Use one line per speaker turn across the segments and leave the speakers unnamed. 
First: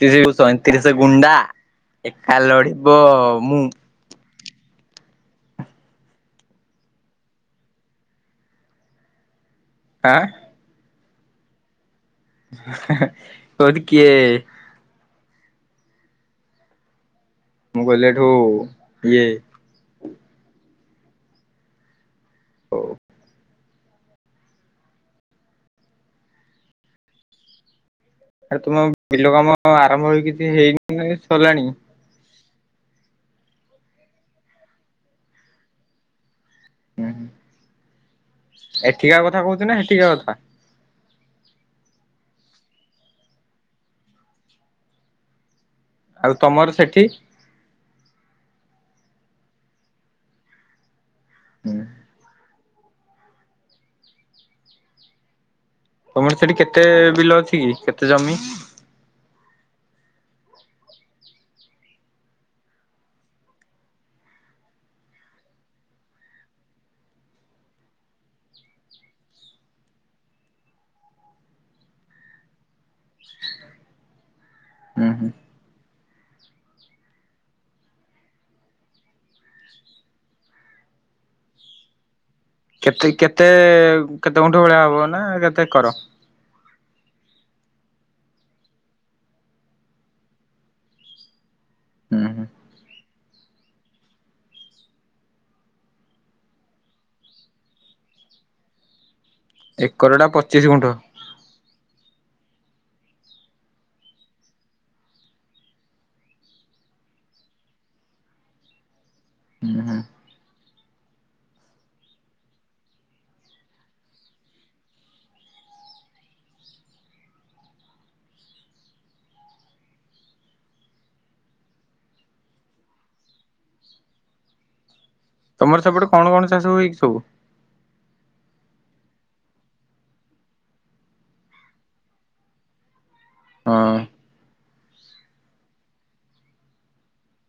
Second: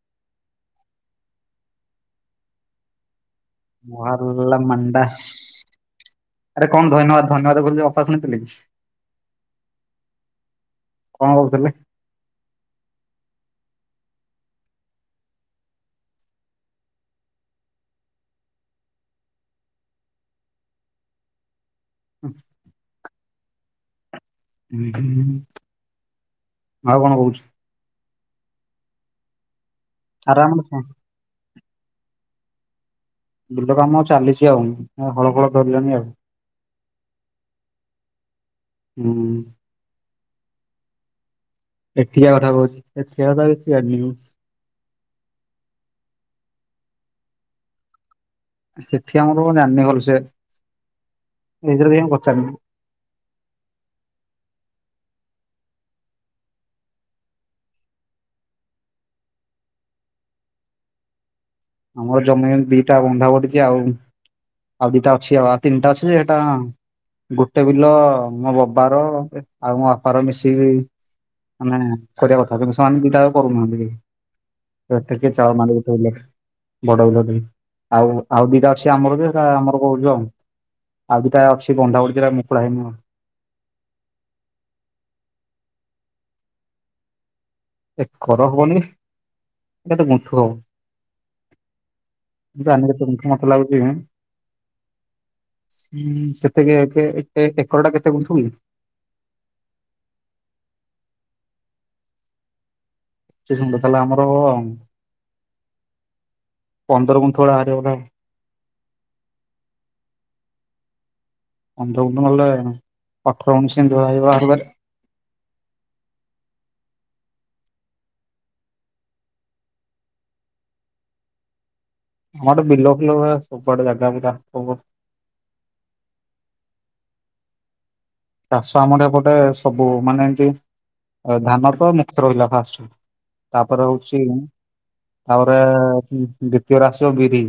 ତିରିଶକୁ ସଇଁତିରିଶିଟା ଗୁଣ୍ଡା ଏକା ଲଢିବ ମୁଁ।
ମାହାରୁଲା ମାଣ୍ଡା। ଆରେ କଁ ଧଇନ୍ୟବାଦ ଧନ୍ୟବାଦ କୋଉଥୁଲୁ ସେ ଅପା ଶୁଣିଥିଲେକି?
ଆଁ?
କଣ କହୁଥିଲେ?
କୋଉଠି କିଏ? ମୁଁ କଇଲି ଏଠୁ ଇଏ।
ହୁଁ।
ହୋଉ।
ଆଉ କଣ କୋହୁଛୁ?
ଆରେ ତୁମ ବିଲ କାମ ଆରମ୍ଭ ହୋଇ
ଆରେ
କିଛି
ଆମର
ହେଇଚିନାବେ ସରିଲାଣି?
ବିଲ କାମ ଚାଲିଛି ଆଉ ହଁ ହଳ ଫଳ ସରିଲାଣି ଆଉ।
ଉଁ ହୁଁ।
ହୁଁ
ଏଠିକା କଥା କୋଉଚୂନା ସେଠିକା କଥା?
ଏଠିକା କଥା କୋହୁଛି ହେଠିଆ କଥା କିଛି ଜାଣିନି ମୁଁ।
ଆଉ ତମର ସେଠି?
ଆ ସେଠି ଆମର କଁ ଜାଣିନି ଭଳ ସେ ଏବିଷୟରେ କିଛି ମୁଁ ପଚାରିନି।
ତମର ସେଠି କେତେ ବିଲ ଅଛି କି କେତେ ଜମି?
ଆମର ଜମି ଦିଟା ବନ୍ଧା ପଡିଛି ଆଉ ଆଉ ଦିଟା ଅଛି ଆଉ ଆଉ ତିନ୍ଟା ଅଛି ହେଟା ଗୋଟେ ବିଲ ମୋ ବବା ର ଏ ଆଉ ମୋ ବାପାର ମିଶିକି। ମାନେ କରିବା କଥା କିନ୍ତୁ ସେମାନେ ଦିଟାଆକ
ହୁଁ
କରୁନାହାନ୍ତି
ହୁଁ
କିଛି [inaudible] ବଡ ବିଲ ଟେଇ ଆଉ ଆଉ ଦିଟା ଅଛି ଆମର ଯେ ଆମର କରୁଚୁ ଆଉ। ଆଉ ଦିଟା ଅଛି ବନ୍ଧା ପଡି ଥିଲା ମୁକୁଳା ହେଇନି। ଆଉ।
ଏଇ କେତେ କେତେ ଗୁଣ୍ଠୁ ଭଳିଆ ହବ ନା କେତେ ଏକର?
ଏକର ହବନି କେତେ ଗୁଣ୍ଠୁ ହବ।
ହୁଁ ହୁଁ
ମୁଁ ଜାଣିନେଇଁ କେତେ ଗୁଣ୍ଠୁ ମତେ ଲାଗୁଚି। ହୁଁ ସେତିକି ଏକେ ଏ ଆକରଟା କେତେ ଗୁଣ୍ଠୁ କି?
ଏକରଟା ପଚିଶି ଗୁଣ୍ଠୁ।
ଶେଷ ମୁଣ୍ଡ ତାହେଲେ ଆମର ଆଉ ପନ୍ଦର ଗୁଣ୍ଠୁ ଭଳିଆ ବାହାରିବ ବୋଧେ ଆଉ।
ହୁଁ ହୁଁ।
ପନ୍ଦର ଗୁଣ୍ଠୁ ନଲେ ଅଠର ଗୁଣ୍ଠୁ ସେମିତି ବାହାରିବ ଆରେବାରେ। ଆମର ବିଲ ଫିଲ ଗୁରା ସବୁଆଡେ ଜାଗା ଗୁରା ସବୁ।
ତମର ସେପଟେ କଣ କଣ ଚାଷ ହୁଏ କି ସବୁ?
ଚାଷ ଆମର ଏପଟେ ସବୁ ମାନେ ଏମିତି ଧାନ ତ ମୁଖ୍ୟ ରହିଲା ଫାଷ୍ଟ।
ହଁ
ତାପରେ ହୋଉଚି ତାପରେ ଦ୍ଵିତୀୟ ରେ ଆସିବ ବିରି।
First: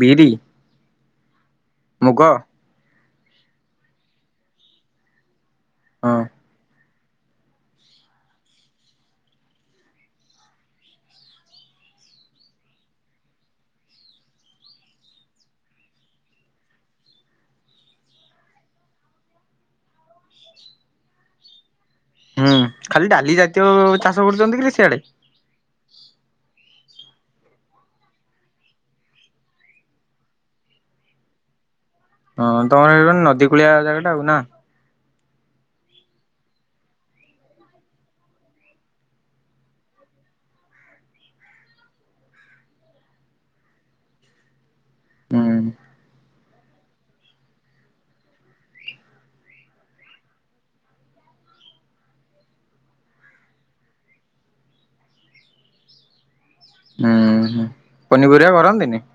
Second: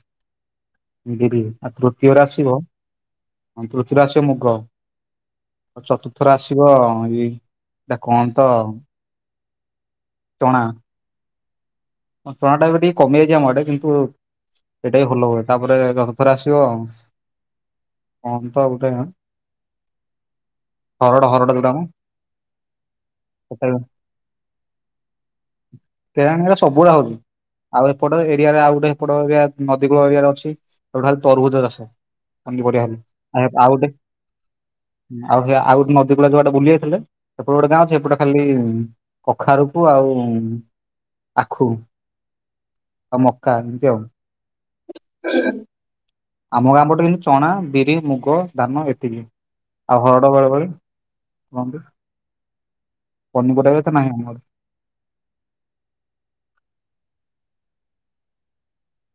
ବିରି
ବିରି ଆଉ
ମୁଗ
ତୃତୀୟରେ ଆସିବ। ହଁ ତୃତୀୟରେ ଆସିବ ମୁଗ ଆଉ
ହଁ।
ଚତୁର୍ଥରେ ଆସିବ ଏଇ ସେଟା କଣ ତ ତଣା। କଁ ଚଣା ଟା ଏବେ ଟିକେ କମିଯାଇଚି ଆମ ଆଡ଼େ, କିନ୍ତୁ-ଉ ଏଇଟା ବି ଭଲ ହୁଏ। ତା'ପରେ ଗ୍ରହଥରେ ଆସିବ-ଅଁ। କଣ ତ ଗୁଟେଁ? ହରଡ ହରଡ ଯୋଉଟା ମଁ।
ହୁଁ, ଖାଲି ଡାଲି ଜାତୀୟ ଚାଷ କରୁଚନ୍ତି କିରେ ସିଆଡେ?
କେଆଣି? ଏରା ସବୁଏଳେ ହଉଚି। ଆଉ ଏପଟ ଏରିଆରେ ଆଉ ଗୁଟେ ଏପଟ ଏରିଆ ନଦୀ କୂଳ ଏରିଆରେ ଅଛି। [unintelligible] ତରୁଭୁଜ ଚାଷ।
ହଁ,
ପନିପରିବା
ତମର
ଖାଲି
ହେଇ [unintelligible]
ଆଉ
ନଦୀ
ଆଉ
କୂଳିଆ
ଗୋଟେ
ଜାଗା ଟା ଆଉ ନା?
ଆଉ ସେ ଆଉ ଗୋଟ୍ ନଦୀ କୂଳିଆ ଯୋଉଆଡେ ବୁଲି ଯାଇଥିଲେ। ସେପଟେ ଗୋଟେ ଗାଁ ଅଛି। ହେପଟେ ଖାଲି-ଇଁ କଖାରୁ କୁ ଆଉଁ-ଉଁ ଆଖୁ, ଆଉ ମକା, ଏମିତି ଆଉ। [inaudible]
[inaudible]
ଆମ ଗାଁ ପଟେ କିନ୍ତୁ ଚଣା, ବିରି, ମୁଗ, ଧାନ ଏତିକି। ଆଉ ହରଡ ବେଳେବେଳେ କନ୍ତି। ପନିପରିବା ବି ଏତେ ନାହିଁ ଆମର।
ହୁଁ, ହୁଁ, ପନିପରିବା କରନ୍ତିନି?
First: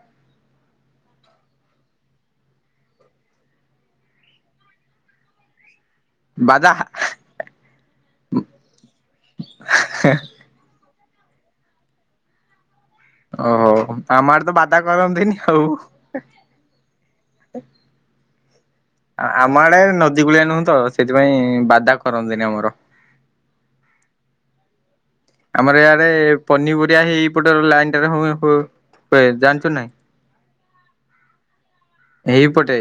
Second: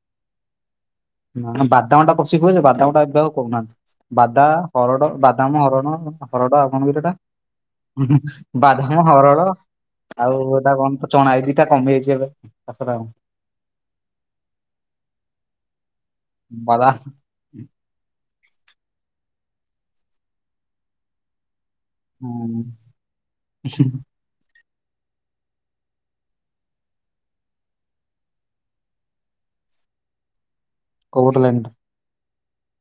ନା ବାଦାମ ଟା ପଶି ହୁଏ ଯେ, ବାଦାମ ଟା ଏବେ ଆଉ କରୁନାହାଁନ୍ତି। ବାଦା ହରଡ଼, ବାଦାମ ହରଡ଼ଁ ହରଡ
ବାଦା
ଆଉ କଣ କିରେ ଏଟା? [unintelligible] ବାଦାମ ହରଡ଼। ଆଉ ଏଟା କଣ ତ ଚଣା? ଏଇ ଦିଟା ତା କମି ଯାଇଛି ଏବେ। ଚାଷଟା ଆଉଁ।
ଓହୋ, ଆମ ଆଡ଼େ ତ ବାଦା କରନ୍ତିନି ଆଉ।
ବାଦାହ୍
ଆମ ଆଡେ ନଦୀ କୂଳିଆ ନୁହୁଁ ତ, ସେଥିପାଇଁ ବାଦା କରନ୍ତିନି
ହୁଁ,
ଆମର।
[unintelligible]
ଆମର ୟାଡ଼େ ପନିପରିବା ହେଇ ଏଇପଟ ଲାଇନ୍ ଟାରେ ହୁଁ -ହୁ-ହୁଏ ଜାଣିଚୁ ନାହିଁ!
କୋଉପଟ ଲାଇନ୍ ଟା?
ଏହିପଟେ।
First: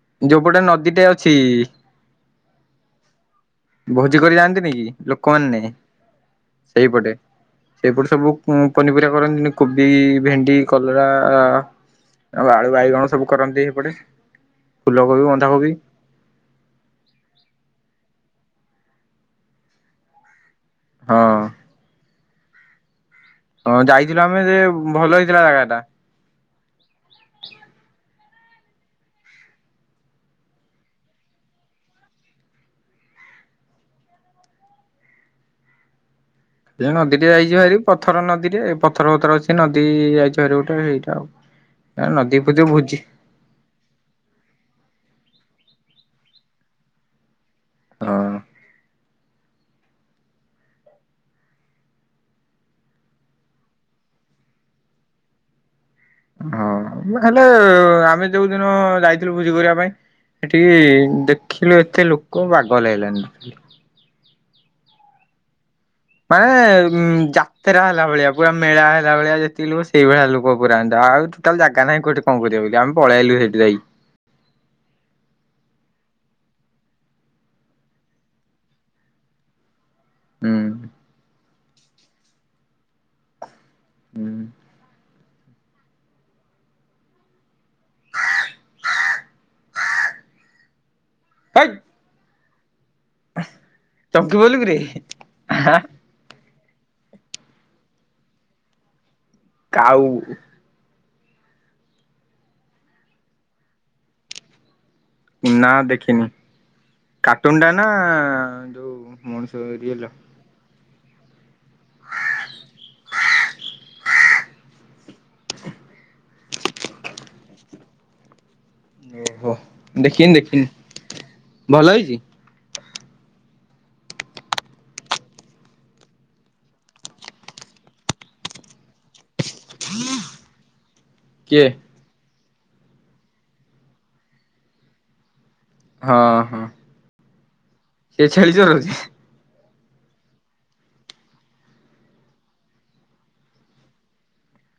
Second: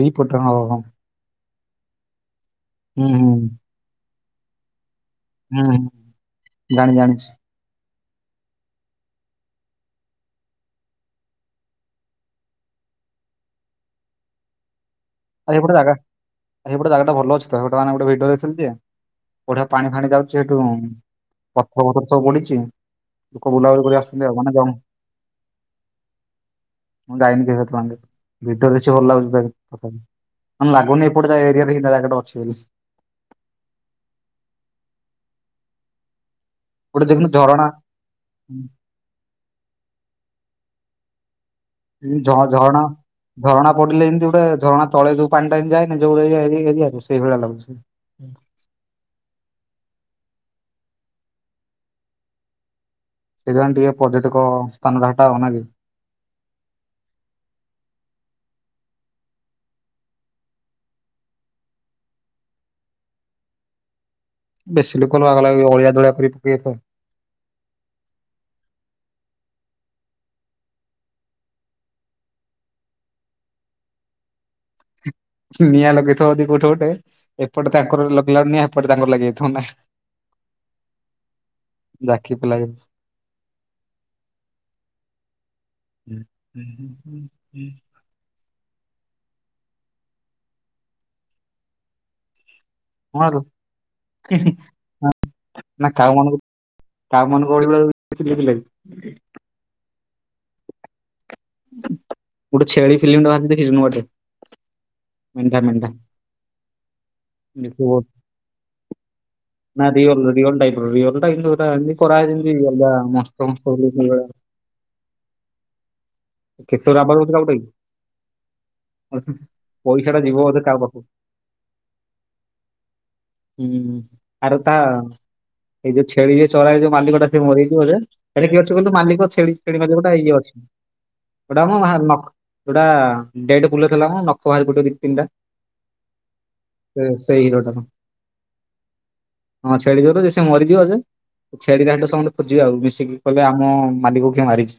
ଏଇପଟ ହଁ
ଯୋଉପଟେ
ହଁ
ନଦୀଟେ ଅଛି-ଇ।
ହୁଁ, ହୁଁ।
ଭୋଜି କରି ଯାଆନ୍ତିନି କି
ହୁଁ
ଲୋକମାନେ!
ହୁଁ। ଜାଣି
ସେଇପଟେ।
ଜାଣିଛି।
ସେଇପଟେ ସବୁ ପ-ପନିପରିବା କରନ୍ତିନି। କୁବି, ଭେଣ୍ଡି, କଲରା-ଆ ଆଉ ଆଳୁ, ବାଇଗଣ ସବୁ କରନ୍ତି ହେପଟେ। ଫୁଲ କୋବି ବନ୍
ଆ ହେଇପଟେ ଜାଗା, ହେଇପଟେ ଜାଗାଟା ଭଲ ଅଛି ତ, ହେପଟେ ମାନେ ଗୋଟେ ଭିଡିଓରେ [unintelligible] ବଢିଆ ପାଣି ଫାଣି ଯାଉ ସେଠୁଁ
ହଁ
ପଥର ଫଥର ସବୁ ପଡ଼ିଚି। ଲୁକ
ହଁ
ବୁଲାବୁଲି କରି
ଯାଇଥିଲୁ
ଆସିସନ୍ତି ଆଉ।
ଆମେ
ମାନେ
ଯେ
ଯଉଁ
ଭଲ ହେଇଥିଲା ଜାଗା ଟା
ମୁଁ ଯାଇନି [unintelligible] ଭିଡିଓ ରେ ଅଛି। [unintelligible] ମାନେ ଲାଗୁନି, ଏପଟ ଯା ଏରିଆରେ ଇନ୍ତିଆ ଜାଗା ଟେ ଅଛି ବୋଲି।
ସେ
ଗୋଟେ
ନଦୀଟେ
ଦେଖୁନୁ
ଯାଇଛି
ଝରଣା
ଭାରି, ପଥର ନଦୀରେ ପଥର ପଥର ଅଛି ନଦୀ-ଈ ଯାଇଛି ଭାରି ଗୁଟେ, ହେଇଟା ଆଉ। ନଦୀ ଫଦୀ
ଝ-ଝରଣା
ଭୋଜି
ଝରଣା ପଡିଲେ ଏମିତି ଗୁଟେ ଝରଣା ତଳେ ଯୋଉ ପାଣି ଟା ଯାଏନି ଯୋଉ ଇଏ ଏରିଆରେ ସେଇଭଳିଆ ଲାଗୁଛି।
ହଁ।
ସେଇଥି ପାଇଁ ଟିକେ ପର୍ଯ୍ୟଟକ-ଅ ସ୍ଥାନଟା ହେଟା ଆଉ ନା କି?
ହ-ଅ। ମୁଁ ହେଲେ-ଏ ଆମେ ଯୋଉ ଦିନ ଯାଇଥିଲୁ ଭୁଜି କରିଆ ପାଇଁ! ହେଠି-ଇ ଦେଖିଲୁ ଏତେ ଲୁକ ବାଗ ଲାଗିଲାନି।
ବେଶୀ ଲୋକ ଲଗା ଅଳିଆ ଜଳିଆ
ମାନେ ଜା [inaudible] ଯାତ୍ରା ହେଲା ଭଳିଆ ପୁରା ମେଳା ହେଲା ଭଳିଆ ଯେତିକି ଲୋକ ସେଇ ଭଳିଆ ଲୋକ ପୁରା ଆନ୍ ଆଉ ଟୋଟାଲ ଜାଗା ନାହିଁ କୋଠି କଣ କରିବା ବୋଲି ଆମେ ପଳେଇ ଆଇଲୁ ସେଠି ଯାଇ।
ନିଆଁ ଲଗେଇଥିବ ଯଦି କୋଉଠି ଗୋଟେ ଏପଟେ ତାଙ୍କର ଲଗେଇଲାରୁ ନିଆଁ ଏପଟେ ତାଙ୍କର ଲାଗିଯାଇ ଥିବ ନା
ହୁଁ।
ରାକ୍ଷୀ ପିଲା [inaudible]
ହୁଁ।
ହୁଁ ହୁଁ ହୁଁ ହୁଁ ହୁଁ। [inaudible]
ହେ କ।
ହର
ଚମକି ପଇଲୁ କିରେ
[inaudible] କାଉ ମାନଙ୍କୁ କାଉ ମାନଙ୍କୁ ଅଳେଇଲା ଦେଖି ଦେଇଥିଲା କି?
କାଉ ଉ ଉ।
ଗୋଟେ ଛେଳି ଫିଲ୍ମ ଟା ବାହାରିଛି ଦେଖୀଛୁ ନୂଆଟେ।
ନା ଦେଖିନି। କାର୍ଟୁନ୍ ଟା ନା
ଦେଖିବୁ
ଯୋଉ ମଣିଷ ରିଏଲ?
ରିଆଲ ଟାଇପ୍ ର ରିଅଲ ଟା କିନ୍ତୁ ଏଟା କରାହେଇଛି। [inaudible] କେତେ ରାବ [unintelligible] [inaudible]
ଓହୋ
ପଇସା ଟା
ଦେଖିନି
ଯିବ ବୋଧେ କାଉ ପାଖକୁ
ଦେଖିନି ଭଲ ହେଇଛି?
ହୁଁ ହୁଁ ଆର ତା ଏଇ ଯୋଉ ଛେଳି ଯ ଚରାଇ ଯୋଉ ମାଲିକ ଟା ସେ ମରିଯାଇଛି। ବୋଧେ ହେଟ କିଏ ଅଛି କହିଲୁ ମାଲିକ ଛେଳି ଛେଳି ମାଲିକଟା ଇଏ ଅଛି। ଗୋଟା
କିଏ
ମୁଁ ବା ନକ୍ ଯୋଟା ଡେଟ୍ ବୁଲେଇଦେଲା ଖୁଣୁ ନଖ ବାହାରିପଡିବ ଦି ତିନିଟା।
ହଁ ହଁ।
ସେ ସେଇ ହିରୋଟାର।
ସେ ଛେଳିଚରଉଛି।
ହଁ ଛେଳିଚରଉଛି ସେ ମରିଯିବ ଯେ। ଛେଳିଟାକୁ ସମସ୍ତେ ଖୋଜିବେ ଆଉ ମିଶିକି କହିବେ ଆମ ମାଲିକକୁ କିଏ ମାରିଛି।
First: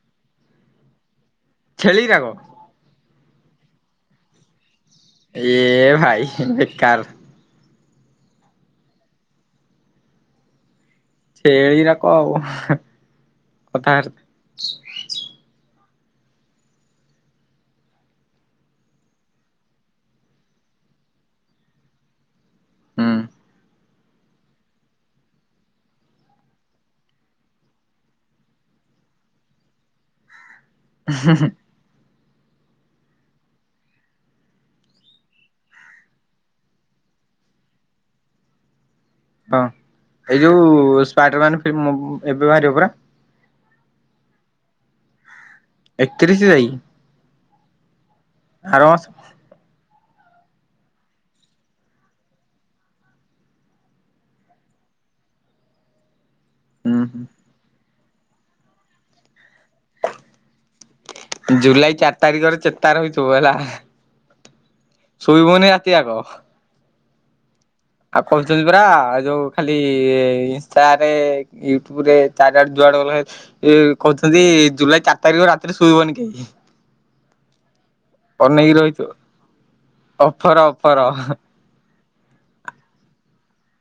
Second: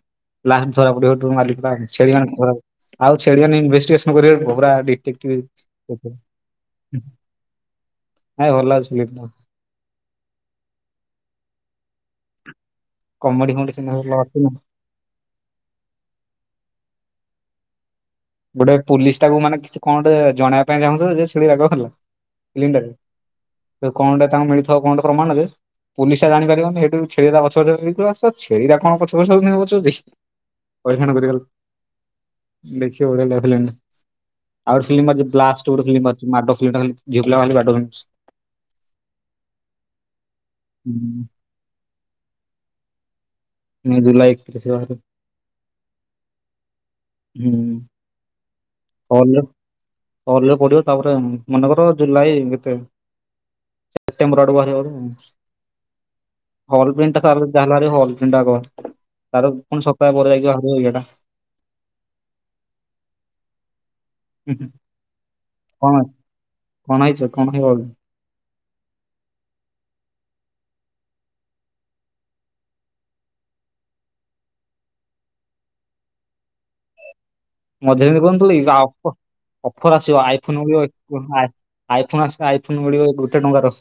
ପ୍ଲାନ୍ ଧରାପଡ଼ିବ ସେଠୁ ମାଲିକ୍ ବା
ଛେଳି ରାକ
ଛେଳିମାନଙ୍କୁ ଧରା ପ ଆଉ ଛେଳିମାନେ ଇନଭେଷ୍ଟିକେଶନ୍ କରିବେ ରେ ପୁଅ ପୁରା ଡି
ଏ ଏ ଏ ଭାଇ ବେକାର।
ନାଇଁ ଭଲ ଅଛି। [inaudible]
ସେ ଏଆଇ ର କଣ ହବ।
କମେଡି କମେଡି ସିନା ଭଲ ଆସୁନି। ଗୋଟେ ପୋଲିସ ଟାକୁ ମାନେ କିଛି କଣ ଗୋଟେ ଜଣେଇବା ପାଇଁ ଚାହୁଁଥିଲା ଯେ [inaudible] ଲିଙ୍କ୍ ଟା ଦିଅ
ହୁଁ
ତାଙ୍କୁ କଣଟା ତାଙ୍କୁ ମିଳିଥିବ କଣ ଗୋଟେ ପ୍ରମାଣରେ ପୋଲିସାର ଆଣିପାରିବନି ଇଠୁ ଛେଳି ତା ପଛେ ଆସି କହିବେ ସାର୍ ଛେଳିଗୁରା କଣ ପଛେ ପଛେ ଆଉଛନ୍ତି ଆମ ପଛେ ପଛେ। ପଖାନା କରଗ ଦେଖିବା ଦେଖଲ [inaudible] ଆଉ ଗୋଟେ ଫିଲ୍ମ ଅଛି ବ୍ଲାଷ୍ଟ ଗୋଟେ ଫିଲ୍ମ ଅଛି ମାଡ଼ ଫିଲ୍ମ ଟା ଖାଲି ଝିଅପିଲା ଖାଲି ବଡଉଛନ୍ତି। ମୁ ସ୍ [inaudible] [unintelligible]
ହଁ ଏଇ ଯୋଉ ଉ ସ୍ପାଇଡରମ୍ୟାନ ଫି ମୁଁ ଏବେ ବାହାରିବ ପରା।
ମେ ଜୁଲାଇ [inaudible] ବାହାରିବ।
ଏକତିରିଶ ଯାଇ
ହୁଁ
ଆର ମାସ
ହଲରେ ପ୍ ହଲରେ ପଡିବ ତାପରେ ମନେକର ଜୁଲାଇ ଭିତେ ସେପ୍ଟେବର ଆଡକୁ ବାହାରିବ ବୋଧେ ହଲ
ହୁଁ
ପ୍ରିଣ୍ଟ ତ
ହୁଁ
ଯାହା ବାହାରିବ ହଲ ା ତାର ପୁଣି ସପ୍ତାହ ପରେ ଯାଇକି ବାହାରିବ ଇଏଟା
ଜୁଲାଇ ଚାରି ତାରିଖରେ ଚେତା ରଇଥିବ ହେଲା
ହୁଁ ହୁଁ
ଶୋଇବନି ରାତି
କଣ
ଆଗ
କଣ ହେଇଛ କଣ ହେଇବ କି
ଆଉ କହୁଛନ୍ତି ପୁରା ଆଉ ଯୋଉ ଖାଲି ଇନଷ୍ଟଟରେ ୟୁଟ୍ୟୁବ ରେ ଚାରିଆଡେ ଯୁଆଡେ ଗଲେ ଏ କହୁଛନ୍ତି ଜୁଲାଇ ଚାରି ତାରିଖ ରାତିରେ ଶୋଇବନି କେହି
ମଝିରେ ଏମିତି କହୁନଥିଲେ କି
ଅନେଇକି
ଓ
ରହିଥିବ।
ପ୍ ଅଫର ଆସିବ
ଅଫର
ଆଇଫୋନ ବି
ଅଫର
[unintelligible] ଆଇ ଫୋନ୍ ଆସ ଆଇ ଫୋନ ମିଳିବ ଗୋଟେ ଟଙ୍କାର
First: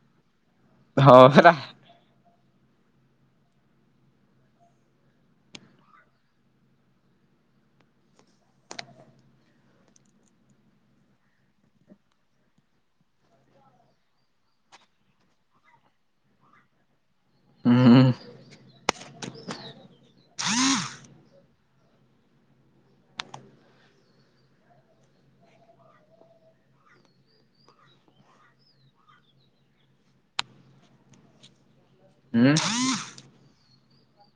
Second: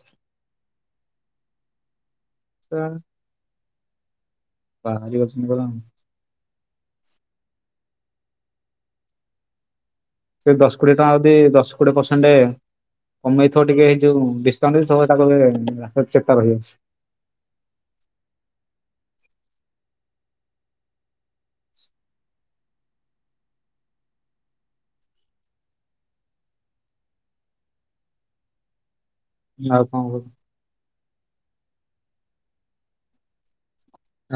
ହଁ ହେରା
ହ [unintelligible] ବାହାରି ଅଛନ୍ତି ଏ ପଯ୍ୟନ୍ତ ସେ ଦଶ କୋଡିଏ ଟଙ୍କା ଯଦି ଦଶ କୋଡିଏ ପରସେଣ୍ଟ କମେଇଥିବ ଟିକେ ଏ ଯୋଉ ଡିସକାଉଣ୍ଟଥିବ ତାକୁ [unintelligible] ଚେତା ରହିବ
ହଁ
ଆଉ କଣକଉ
ହୁଁ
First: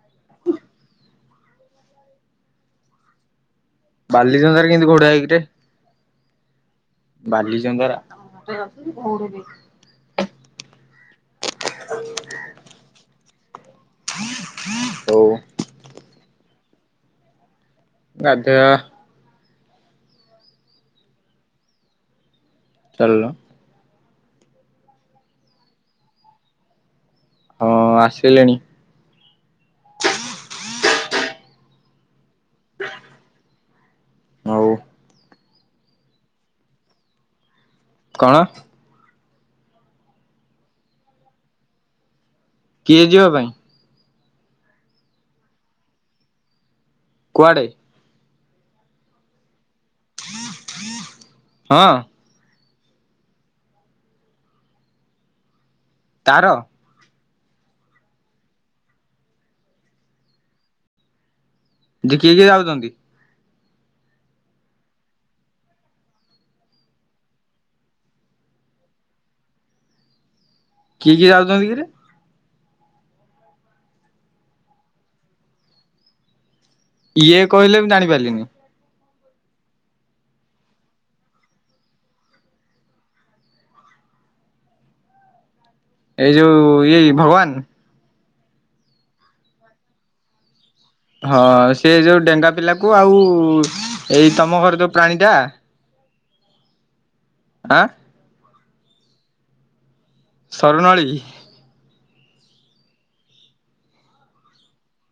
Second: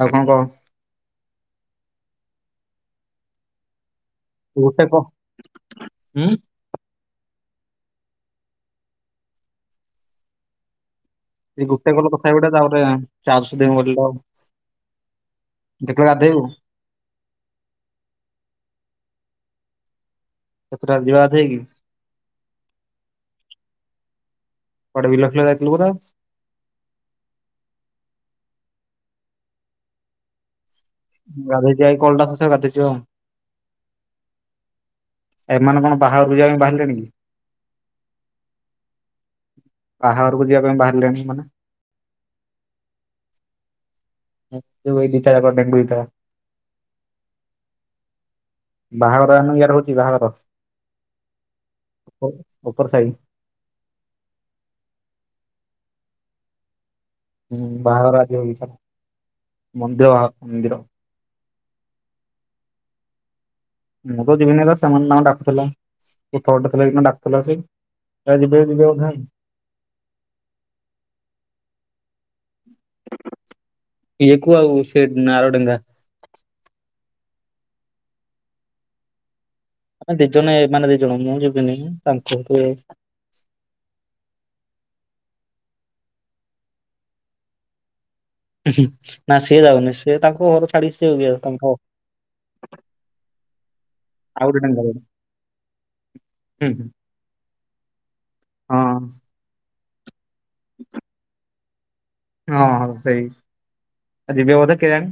ଆଉ କଣ କହ
ବାଲିନ୍ତତା
ଗୋଟେ
କେମିତି
କହ
ଘୋଡ଼ଆ ହେଇକିରେ
ହୁଁ
ବାଲିଚନ୍ଦରା [unintelligible]
ଏଇ ଗୋଟେ ଗଲ କଥା ଗୁଡା ତାପରେ ଚାରଶ ଦିନ ବିଲ
ହଉ
ଯେତବେ ଗାଧେଇବୁ
ଆଦ [unintelligible]
କେତେଟା ବେଳେ ଯିବା କଥାଇକି
ଚାଲୁନ
କୁଆଡେ ବିଲଖିଲ ଯାଇଥିଲୁ ବୋଧେ
ହଁ ଆସିଲେଣି
ଗାଧେଇକି ଆଇ କଲଟା ଶେଷ ଗାଧୋଇଛି ଆଉ
ହଉ
ଏମାନେ କଣ ବାହାରୁ ଯିବା ପାଇଁ ବାହାରିଲେଣି କି
କଣ
ବାହାହାରକୁ ଯିବା ପାଇଁ ବାହାରିଲେଣି ମାନେ
କିଏ ଯିବା ପାଇଁ
ଇ ଦି କଣ [unintelligible]
କୁଆଡ଼େ?
ବାହାଘର ଜାଣିନେଉକି ଇଆର ହଉଛି ବାହାଘର
ହଁ
ଉପ ଉପର ସାଇ
ତାର
ହୁଁ ବାହାଘର ଆଜି ବଗିସାର ମନ୍ଦୀର ବାହା ମନ୍ଦିର
ଯେ କିଏ କିଏ ଯାଉଛନ୍ତି
ମୁଁ ତ ଯିବିନି ସେମାନେ ତାଙ୍କର ଡାକୁଥିଲା ଏରଟେ ଥିଲା ଡାକୁଥିଲା ସେ ଯିବ ଯିବଧାନ
କିଏ କିଏ ଯାଉଛନ୍ତି କିରେ
ଏକୁ ଆଉ ସେନାରଡେଙ୍ଗା
ଇଏ କହିଲେ ମୁ ଜାଣିପାରିଲିନି।
ଦି ଜଣ ମାନେ ଦି ଜଣ ମୁଁ ଯବିନି ତାଙ୍କ
ଏଇ ଯେଉ ଏଇ ଭଗବାନ
ନା ସିଏ ଯାଉନି ସେ ତାଙ୍କ ଘର ଛାଡି ସିଏ ଇଏ
ହଁ
ତାଙ୍କ
ସେ ଯୋଉ ଡେଙ୍ଗା ପିଲାକୁ ଆଉ ଏଇ
ଆଉ ଗୋଟେ
ତମ ଘର
ତାଙ୍କ
ଯୋଉ ପ୍ରାଣୀ ଟା
ହୁଁ ହୁଁ
ଆଁ?
ହଁ।
ସରୁନଳୀ
ହଁ ହ ସେଇ ଆସିଥିବ ବାଧେ କେଇଆଣି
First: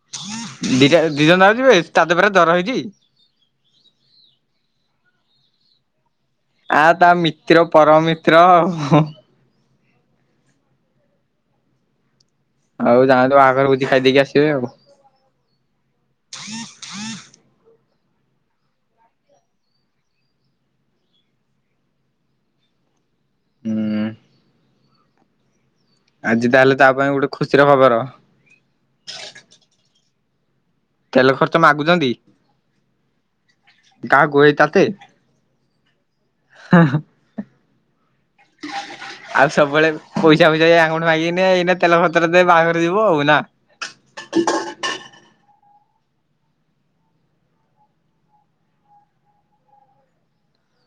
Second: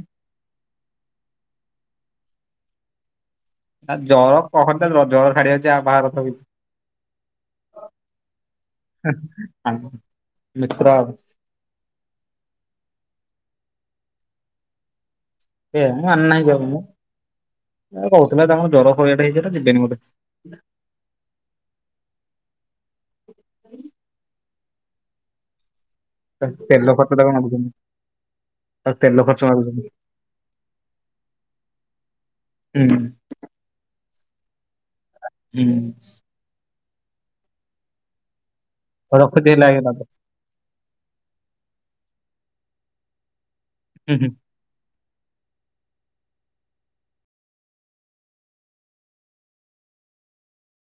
ଦିଟା ଦି ଜଣ ଯ ଯିବେ ତା ଦେହପରେ ଦଡର ହେଇଛି
ଆ ଜର କହ ଜର ଛାଡି ଯାଉଚଛି ଆଉ ବାହାର
ଆ ତା ମିତ୍ର ପରମମିତ୍ର ଆଉ
ଆ ମିତ୍ର ଆଉ
ଆଉ ଯାଆନ୍ତୁ ବାହାଘର ଭୋଜି ଖାଇଦେଇକି ଆସିବେ ଆଉ
ଏ ଆମେ ଯାଉନୁ କହୁଥିଲା ତାଙ୍କର ଜର [unintelligible] ହେଇଛି ନା ଯିବେନି ବୋଧେ
ହୁଁ।
ତା
ଆଜି ତାହେଲେ
ତେଲ
ପାଇଁ
ଖର୍ଚ୍ଚ ଟା
ଗୋଟେ ଖୁସିର
ମାଗୁଛନ୍ତି,
ଖବର
ତେଲ ଖର୍ଚ୍ଚ ମାଗୁଛନ୍ତି।
ତେଲ ଖର୍ଚ୍ଚ ମାଗୁଛନ୍ତି
ହୁଁ ହୁଁ।
ଗାହାକୁଇ ତତେ?
ହୁଁ।
ହଁ ହଁ
ହଉ ରଖୁଛି
ଆଉ
ହେଲା ଆଜ୍ଞା
ସବୁବେଳେ
ତାପରେ।
ପଇସା ଫଇସା ଅଙ୍କଠୁଁ ମାଗିକି ନିଏ ଏଇନା ତେଲ ଖର୍ଚ ଟା ଦେବେ ବାହାଘର ଯିବ ଆଉ ନା
ହୁଁ ହୁଁ।